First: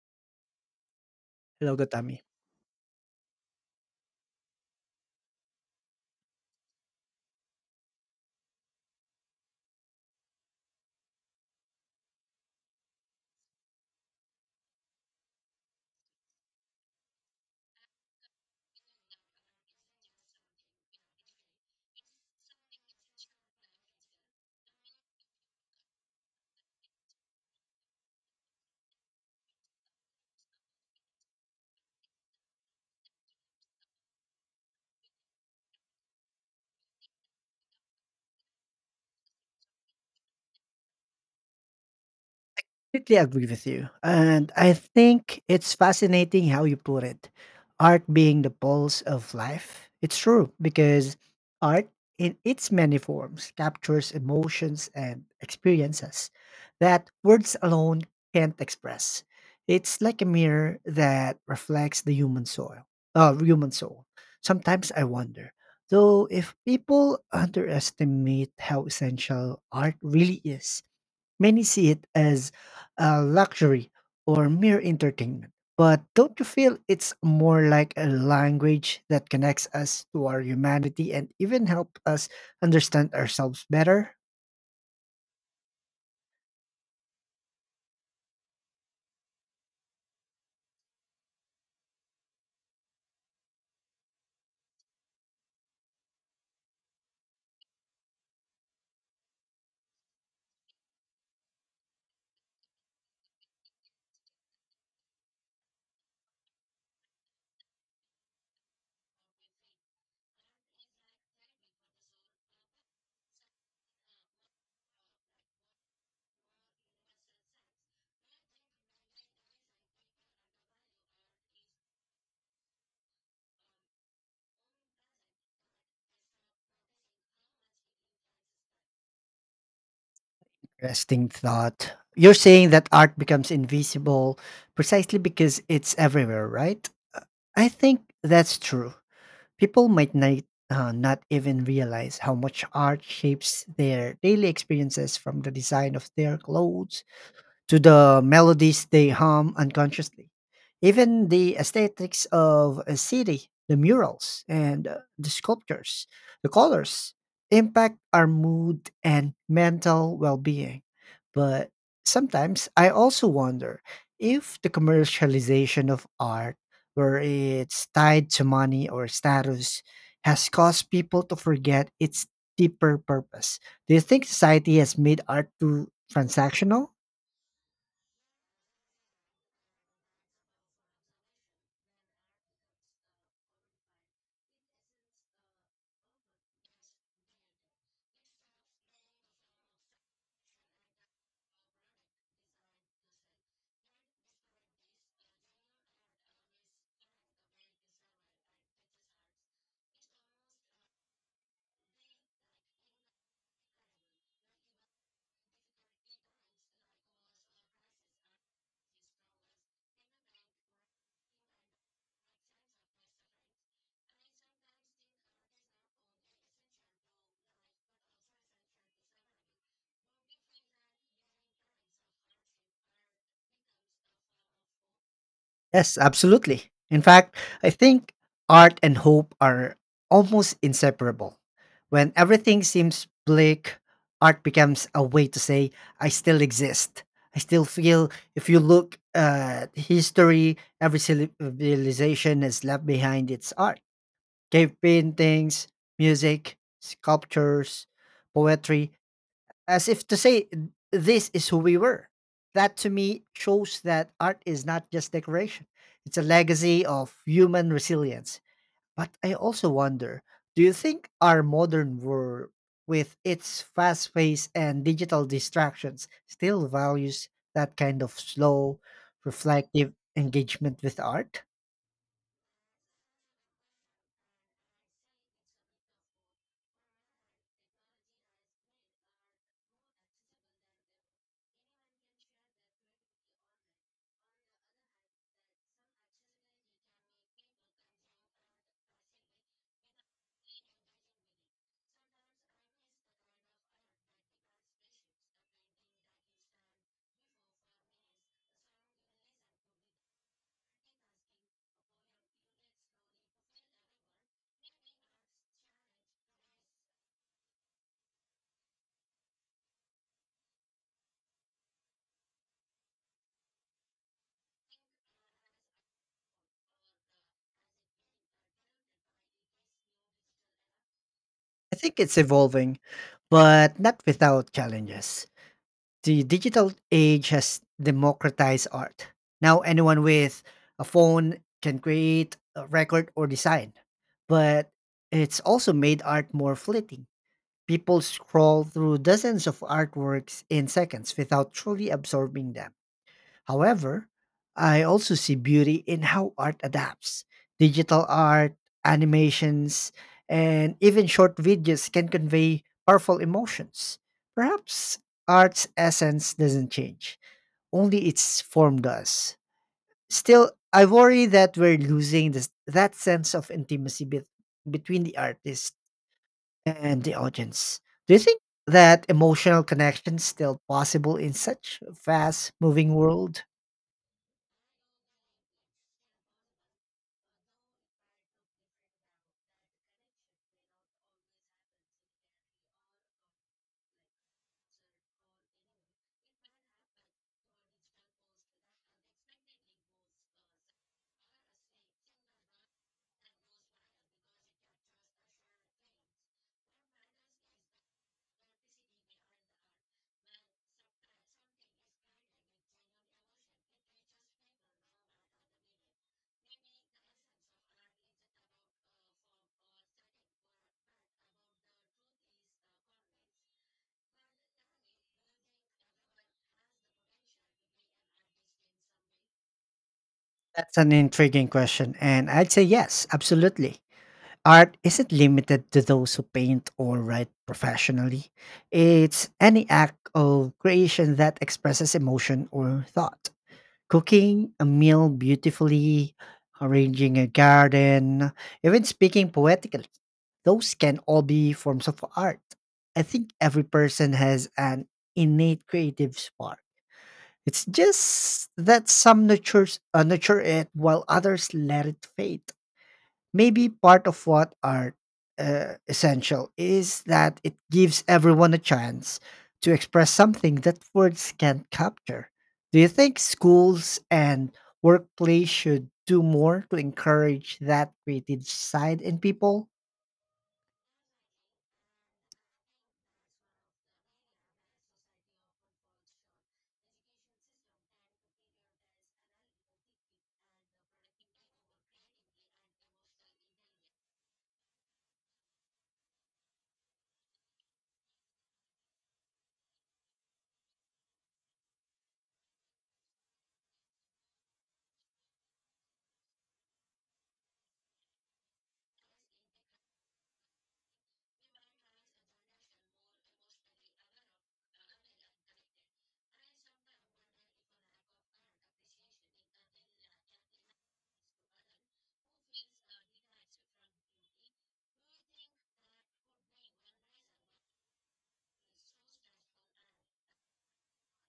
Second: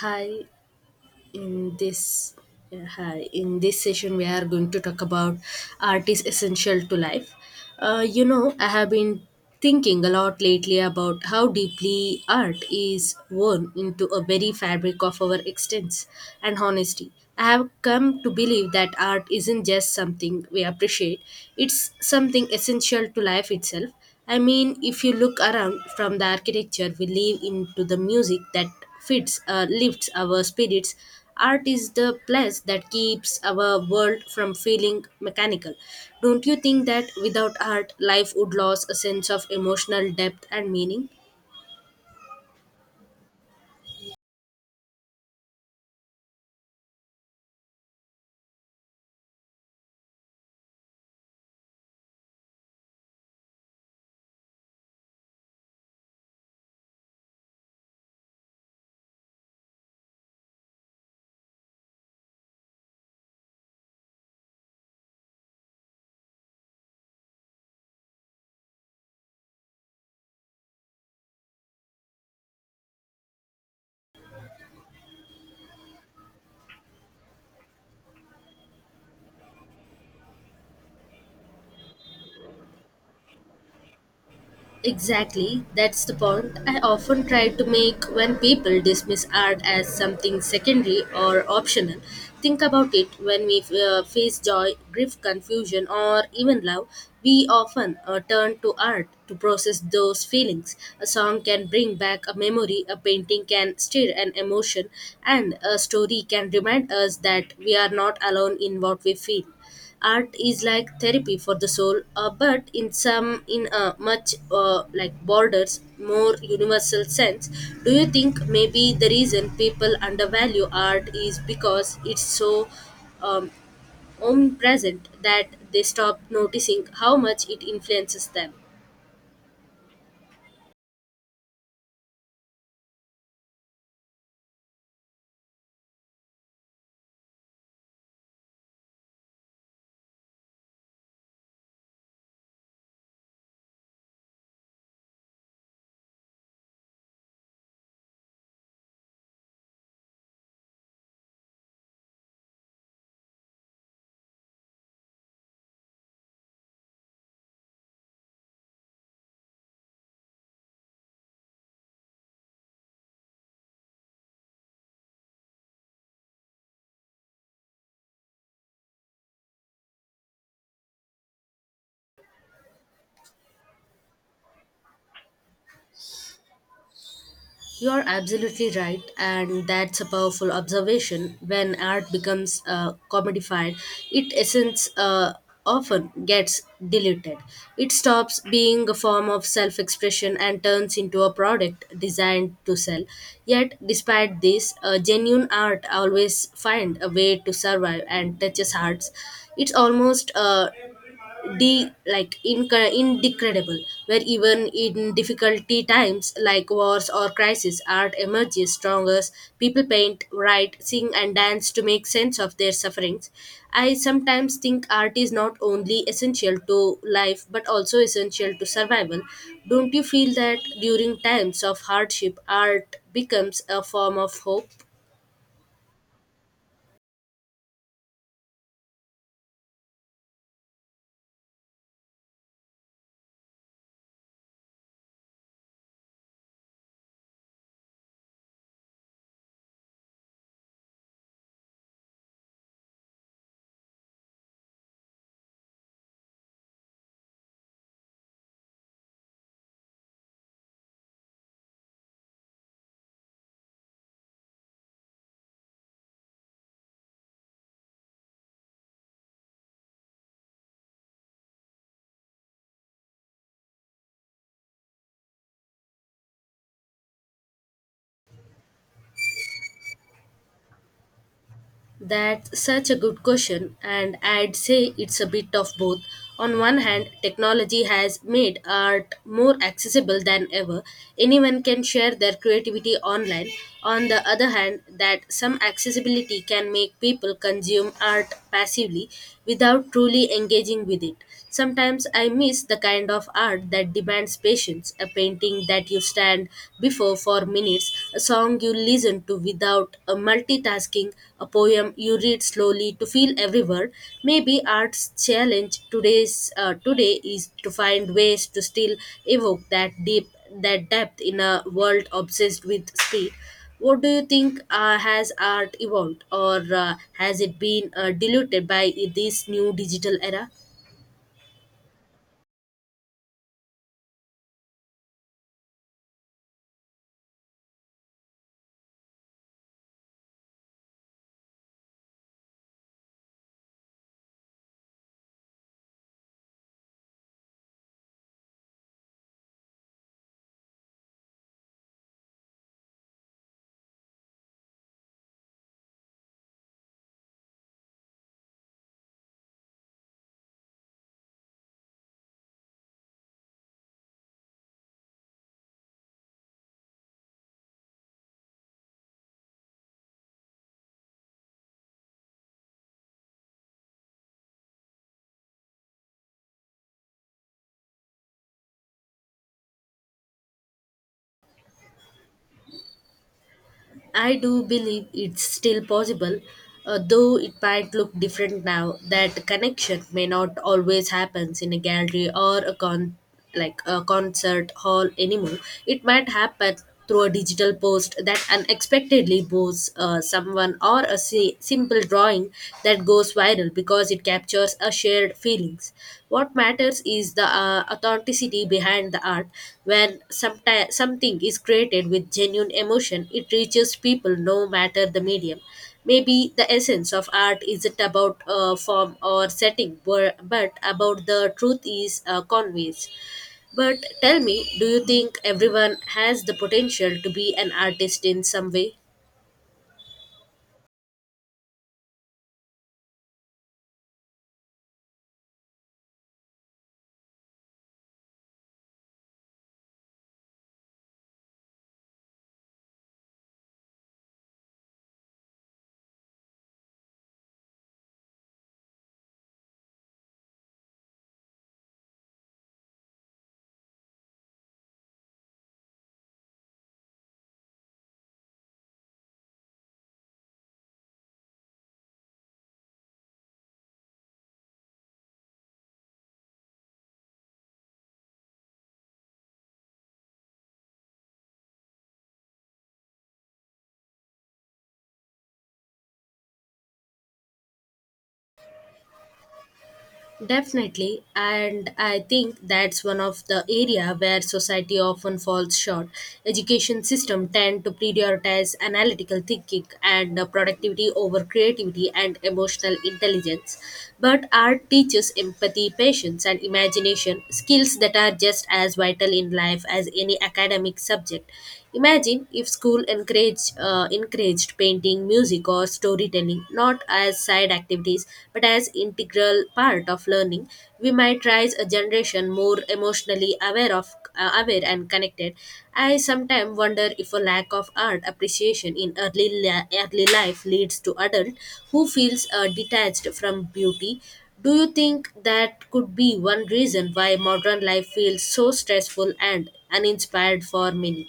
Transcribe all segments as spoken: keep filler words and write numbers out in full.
Hi, in Hello, Gotami. this yeah, hi in this session we are going to talk about art is essential to life. Uh, you know, I have been thinking a lot lately about how deeply art is woven into a very fabric of our existence and honesty. I have come to believe that art isn't just something we appreciate; it's something essential to life itself. I mean, if you look around from the architecture we live into the music that fits uh, lifts our spirits, art is the place that keeps our world from feeling mechanical. Don't you think that without art life would lose a sense of emotional depth and meaning? Completely agree with you. And I think it's fascinating how you put it. Art being the pulse of life. It's true because art in its many forms captures emotions and experiences that words alone can't express. It's like a mirror that reflects the human soil, Uh, human soul. Sometimes I wonder, though, if people underestimate how essential art really is. Many see it as a luxury or mere entertainment. But don't you feel it's more like a language that connects us to our humanity and even help us understand ourselves better? Exactly, that's the point I often try to make when people dismiss art as something secondary or optional. Think about it, when we uh, face joy, grief, confusion, or even love, we often uh, turn to art to process those feelings. A song can bring back a memory, a painting can stir an emotion, and a story can remind us that we are not alone in what we feel. Art is like therapy for the soul, uh, but in some in a much uh, like borders more universal sense. Do you think maybe the reason people undervalue art is because it's so um, omnipresent that they stop noticing how much it influences them? Interesting thought. You're saying that art becomes invisible precisely because it's everywhere, right? Uh, I think that's true. People might not, uh, not even realize how much art shapes their daily experiences from the design of their clothes to the melodies they hum unconsciously. Even the aesthetics of a city, the murals and uh, the sculptures, the colors impact our mood and mental well being. But sometimes I also wonder if the commercialization of art, where it's tied to money or status, has caused people to forget its deeper purpose. Do you think society has made art too transactional? You're absolutely right, and that's a powerful observation. When art becomes uh, commodified, its essence uh, often gets diluted. It stops being a form of self expression and turns into a product designed to sell. Yet, despite this, uh, genuine art always finds a way to survive and touches hearts. It's almost uh, de like inc- indecredible where even in difficulty times like wars or crisis art emerges strongest. People paint, write, sing, and dance to make sense of their sufferings. I sometimes think art is not only essential to life but also essential to survival. Don't you feel that during times of hardship art becomes a form of hope? Yes, absolutely. In fact, I think art and hope are almost inseparable. When everything seems bleak, art becomes a way to say, I still exist. I still feel if you look at history, every civilization has left behind its art. Cave paintings, music, sculptures, poetry as if to say this is who we were. That to me shows that art is not just decoration, it's a legacy of human resilience. But I also wonder, do you think our modern world, with its fast pace and digital distractions, still values that kind of slow, reflective engagement with art? That's such a good question, and I'd say it's a bit of both. On one hand, technology has made art more accessible than ever. Anyone can share their creativity online. On the other hand, that some accessibility can make people consume art passively without truly engaging with it. Sometimes I miss the kind of art that demands patience, a painting that you stare stand before for minutes, a song you listen to without a multitasking, a poem you read slowly to feel every word. Maybe art's challenge today's uh, today is to find ways to still evoke that deep that depth in a world obsessed with speed. What do you think, uh, has art evolved or uh, has it been uh, diluted by this new digital era? I think it's evolving, but not without challenges. The digital age has democratized art. Now anyone with a phone can create, a record, or design. But it's also made art more fleeting. People scroll through dozens of artworks in seconds without truly absorbing them. However, I also see beauty in how art adapts. Digital art, animations, and even short videos can convey powerful emotions. Perhaps art's essence doesn't change, only its form does. Still, I worry that we're losing this, that sense of intimacy bet- between the artist and the audience. Do you think that emotional connection still possible in such a fast moving world? I do believe it's still possible, uh, though it might look different now. That connection may not always happen in a gallery or a con like a concert hall anymore. It might happen through a digital post that unexpectedly boosts uh, someone, or a si- simple drawing that goes viral viral because it captures a shared feelings. What matters is the uh, authenticity behind the art. When someti- something is created with genuine emotion, it reaches people no matter the medium. Maybe the essence of art isn't about uh, form or setting, bu- but about the truth is uh, conveys. But tell me, do you think everyone has the potential to be an artist in some way? That's an intriguing question, and I'd say yes, absolutely. Art isn't limited to those who paint or write professionally. It's any act of creation that expresses emotion or thought. Cooking a meal beautifully, arranging a garden, even speaking poetically. Those can all be forms of art. I think every person has an innate creative spark. It's just that some nurtures, uh, nurture it while others let it fade. Maybe part of what art uh, essential is that it gives everyone a chance to express something that words can't capture. Do you think schools and workplace should do more to encourage that creative side in people? Definitely, and I think that's one of the area where society often falls short. Education system tend to prioritize analytical thinking and uh, productivity over creativity and emotional intelligence, but art teaches empathy, patience, and imagination, skills that are just as vital in life as any academic subject. Imagine if school encouraged, uh, encouraged painting, music, or storytelling not as side activities but as integral part of learning. We might raise a generation more emotionally aware of uh, aware and connected. I sometimes wonder if a lack of art appreciation in early la- early life leads to adult who feels uh, detached from beauty. Do you think that could be one reason why modern life feels so stressful and uninspired for many?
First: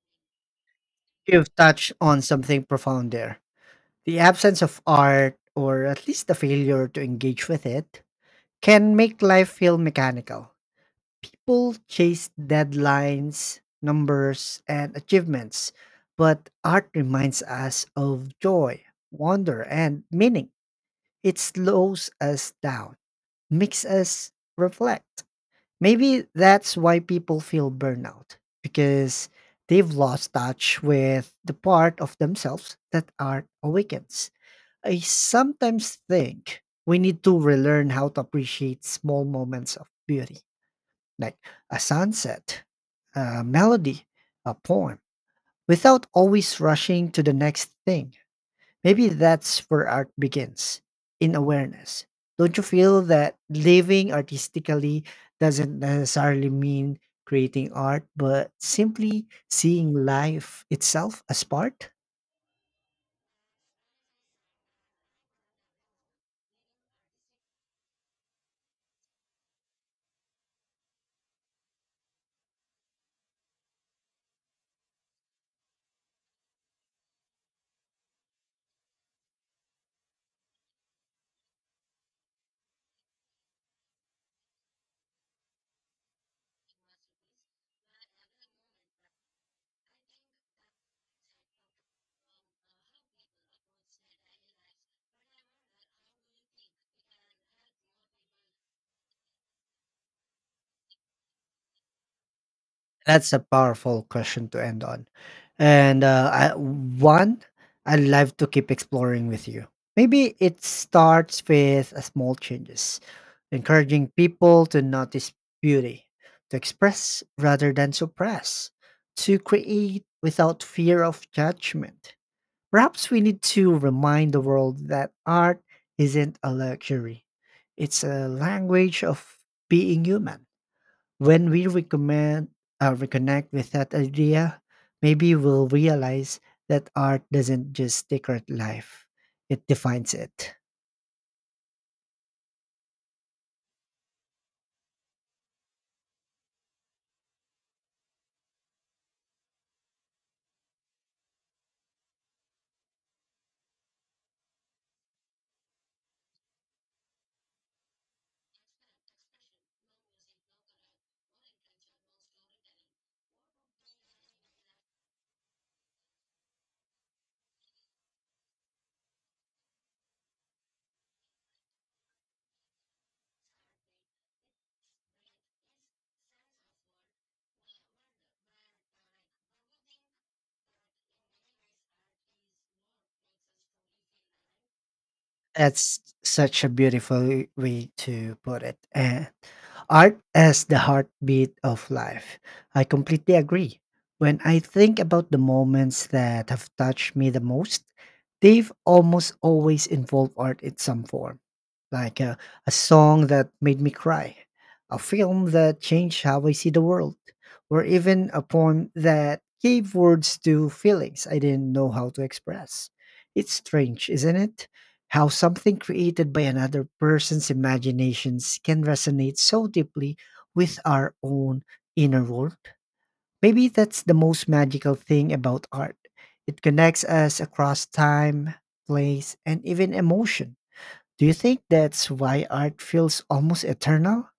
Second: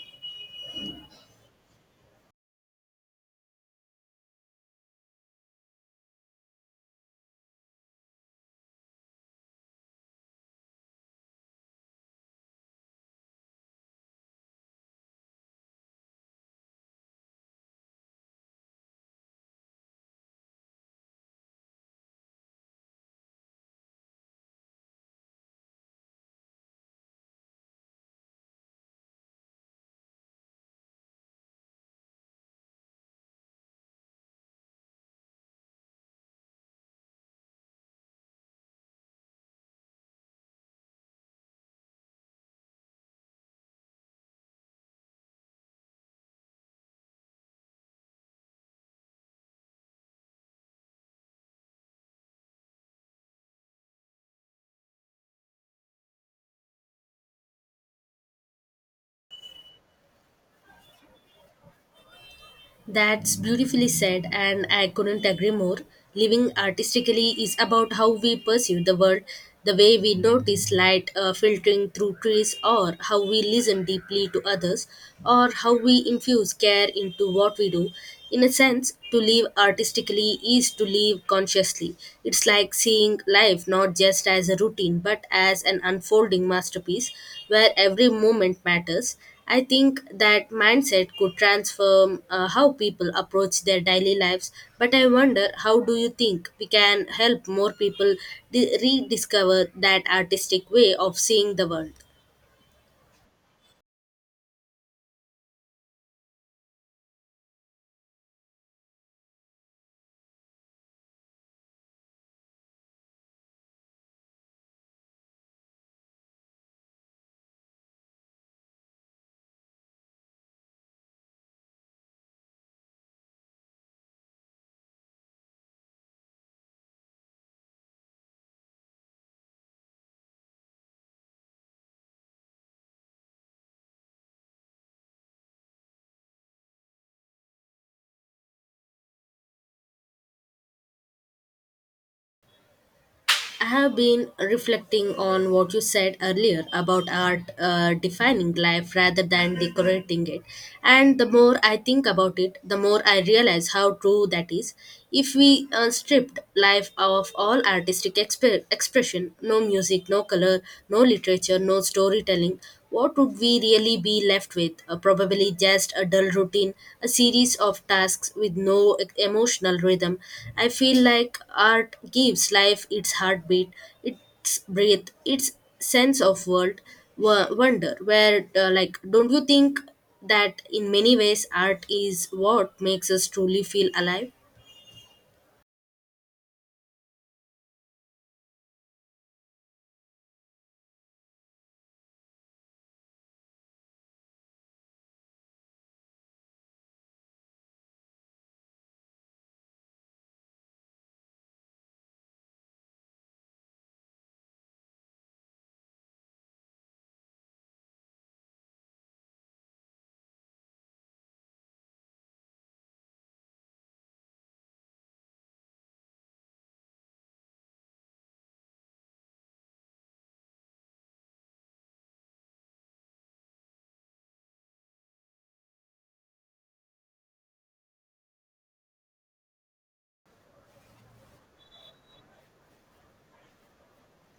You've touched on something profound there. The absence of art, or at least the failure to engage with it, can make life feel mechanical. People chase deadlines, numbers, and achievements, but art reminds us of joy, wonder, and meaning. It slows us down, makes us reflect. Maybe that's why people feel burnout, because they've lost touch with the part of themselves that art awakens. I sometimes think we need to relearn how to appreciate small moments of beauty, like a sunset, a melody, a poem, without always rushing to the next thing. Maybe that's where art begins in awareness. Don't you feel that living artistically doesn't necessarily mean creating art, but simply seeing life itself as part? That's beautifully said, and I couldn't agree more. Living artistically is about how we perceive the world, the way we notice light uh, filtering through trees, or how we listen deeply to others, or how we infuse care into what we do. In a sense, to live artistically is to live consciously. It's like seeing life not just as a routine but as an unfolding masterpiece where every moment matters. I think that mindset could transform uh, how people approach their daily lives, but I wonder, how do you think we can help more people di- rediscover that artistic way of seeing the world? That's a powerful question to end on. And uh, I, one, I'd love to keep exploring with you. Maybe it starts with a small changes, encouraging people to notice beauty, to express rather than suppress, to create without fear of judgment. Perhaps we need to remind the world that art isn't a luxury, it's a language of being human. When we recommend uh, reconnect with that idea, maybe we'll realize that art doesn't just decorate life; it defines it. I have been reflecting on what you said earlier about art uh, defining life rather than decorating it. And the more I think about it, the more I realize how true that is. If we uh, stripped life of all artistic exp- expression, no music, no color, no literature, no storytelling, what would we really be left with? Uh, probably just a dull routine, a series of tasks with no e- emotional rhythm. I feel like art gives life its heartbeat, its breath, its sense of world wo- wonder. Where, uh, like, don't you think that in many ways art is what makes us truly feel alive? That's such a beautiful way to put it. And art as the heartbeat of life. I completely agree. When I think about the moments that have touched me the most, they've almost always involved art in some form, like a, a song that made me cry, a film that changed how I see the world, or even a poem that gave words to feelings I didn't know how to express. It's strange, isn't it? How something created by another person's imaginations can resonate so deeply with our own inner world. Maybe that's the most magical thing about art. It connects us across time, place, and even emotion. Do you think that's why art feels almost eternal?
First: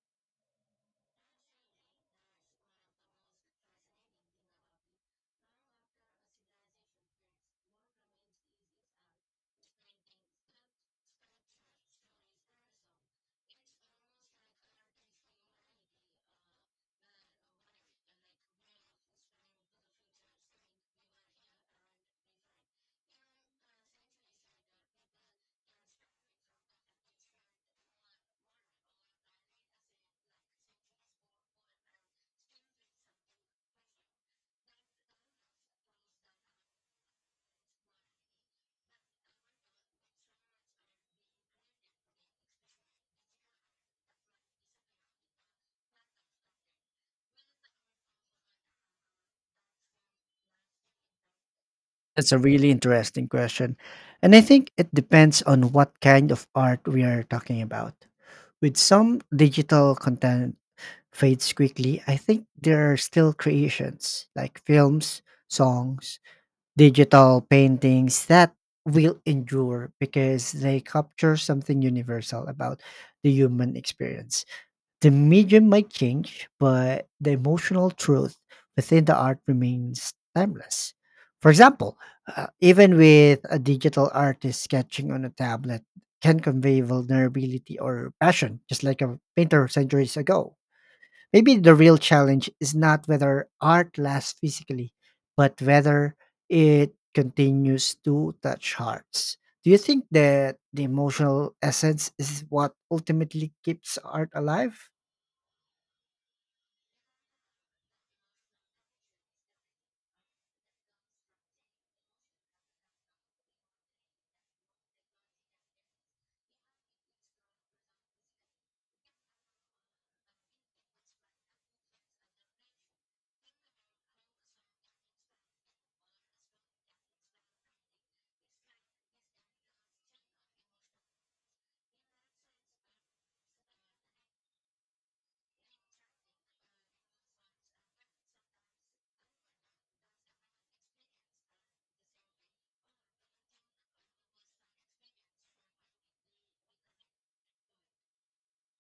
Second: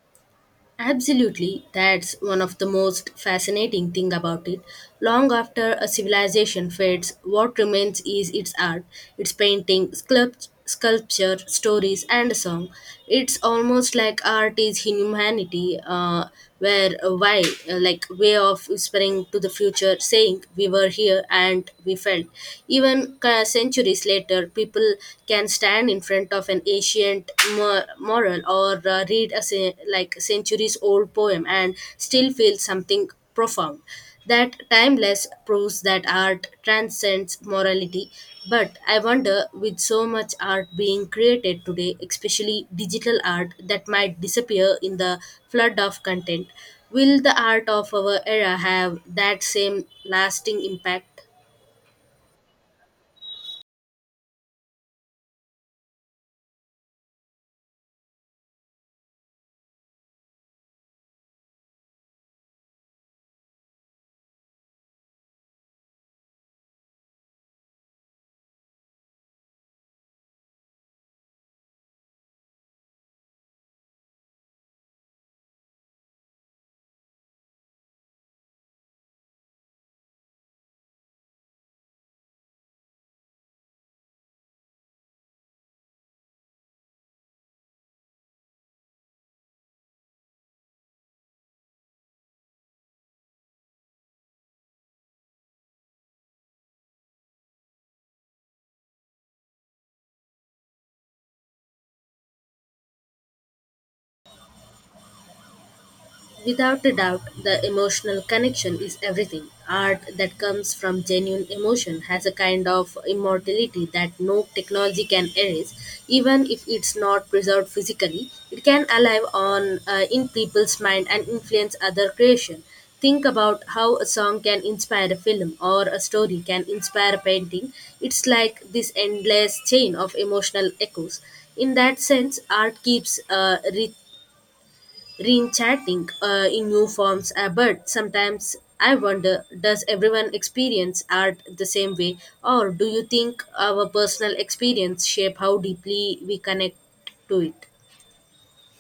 Absolutely, that's one of the most fascinating thing about it. Long after a civilization fades, what remains is its art, its painting, sculpt- sculpture, stories, and song. It's almost like art is humanity, uh, where a why, uh, like way of whispering to the future, saying we were here and we felt. Even uh, centuries later, people can stand in in front of an ancient mor- moral, or uh, read a ce- like centuries old poem and still feel something profound. That timeless proves that art transcends morality, but I wonder, with so much art being created today, especially digital art that might disappear in the flood of content, will the art of our era have that same lasting impact? That's a really interesting question. And I think it depends on what kind of art we are talking about. With some digital content fades quickly, I think there are still creations like films, songs, digital paintings that will endure because they capture something universal about the human experience. The medium might change, but the emotional truth within the art remains timeless. For example, uh, even with a digital artist sketching on a tablet can convey vulnerability or passion, just like a painter centuries ago. Maybe the real challenge is not whether art lasts physically, but whether it continues to touch hearts. Do you think that the emotional essence is what ultimately keeps art alive? Without a doubt, the emotional connection is everything. Art that comes from genuine emotion has a kind of immortality that no technology can erase. Even if it's not preserved physically, it can alive on uh, in people's mind and influence other creation. Think about how a song can inspire a film or a story can inspire a painting. It's like this endless chain of emotional echoes. In that sense, art keeps uh, re- reinventing uh, in new forms. Uh, but sometimes I wonder, does everyone experience art the same way, or do you think our personal experience shape how deeply we connect to it?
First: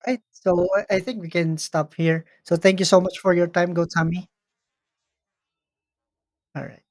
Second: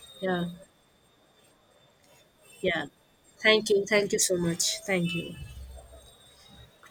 Right. Yeah, So I I think we can stop here. So thank you yeah. so much for your Thank time, you. Thank you Gotami. so much. Thank you. All right.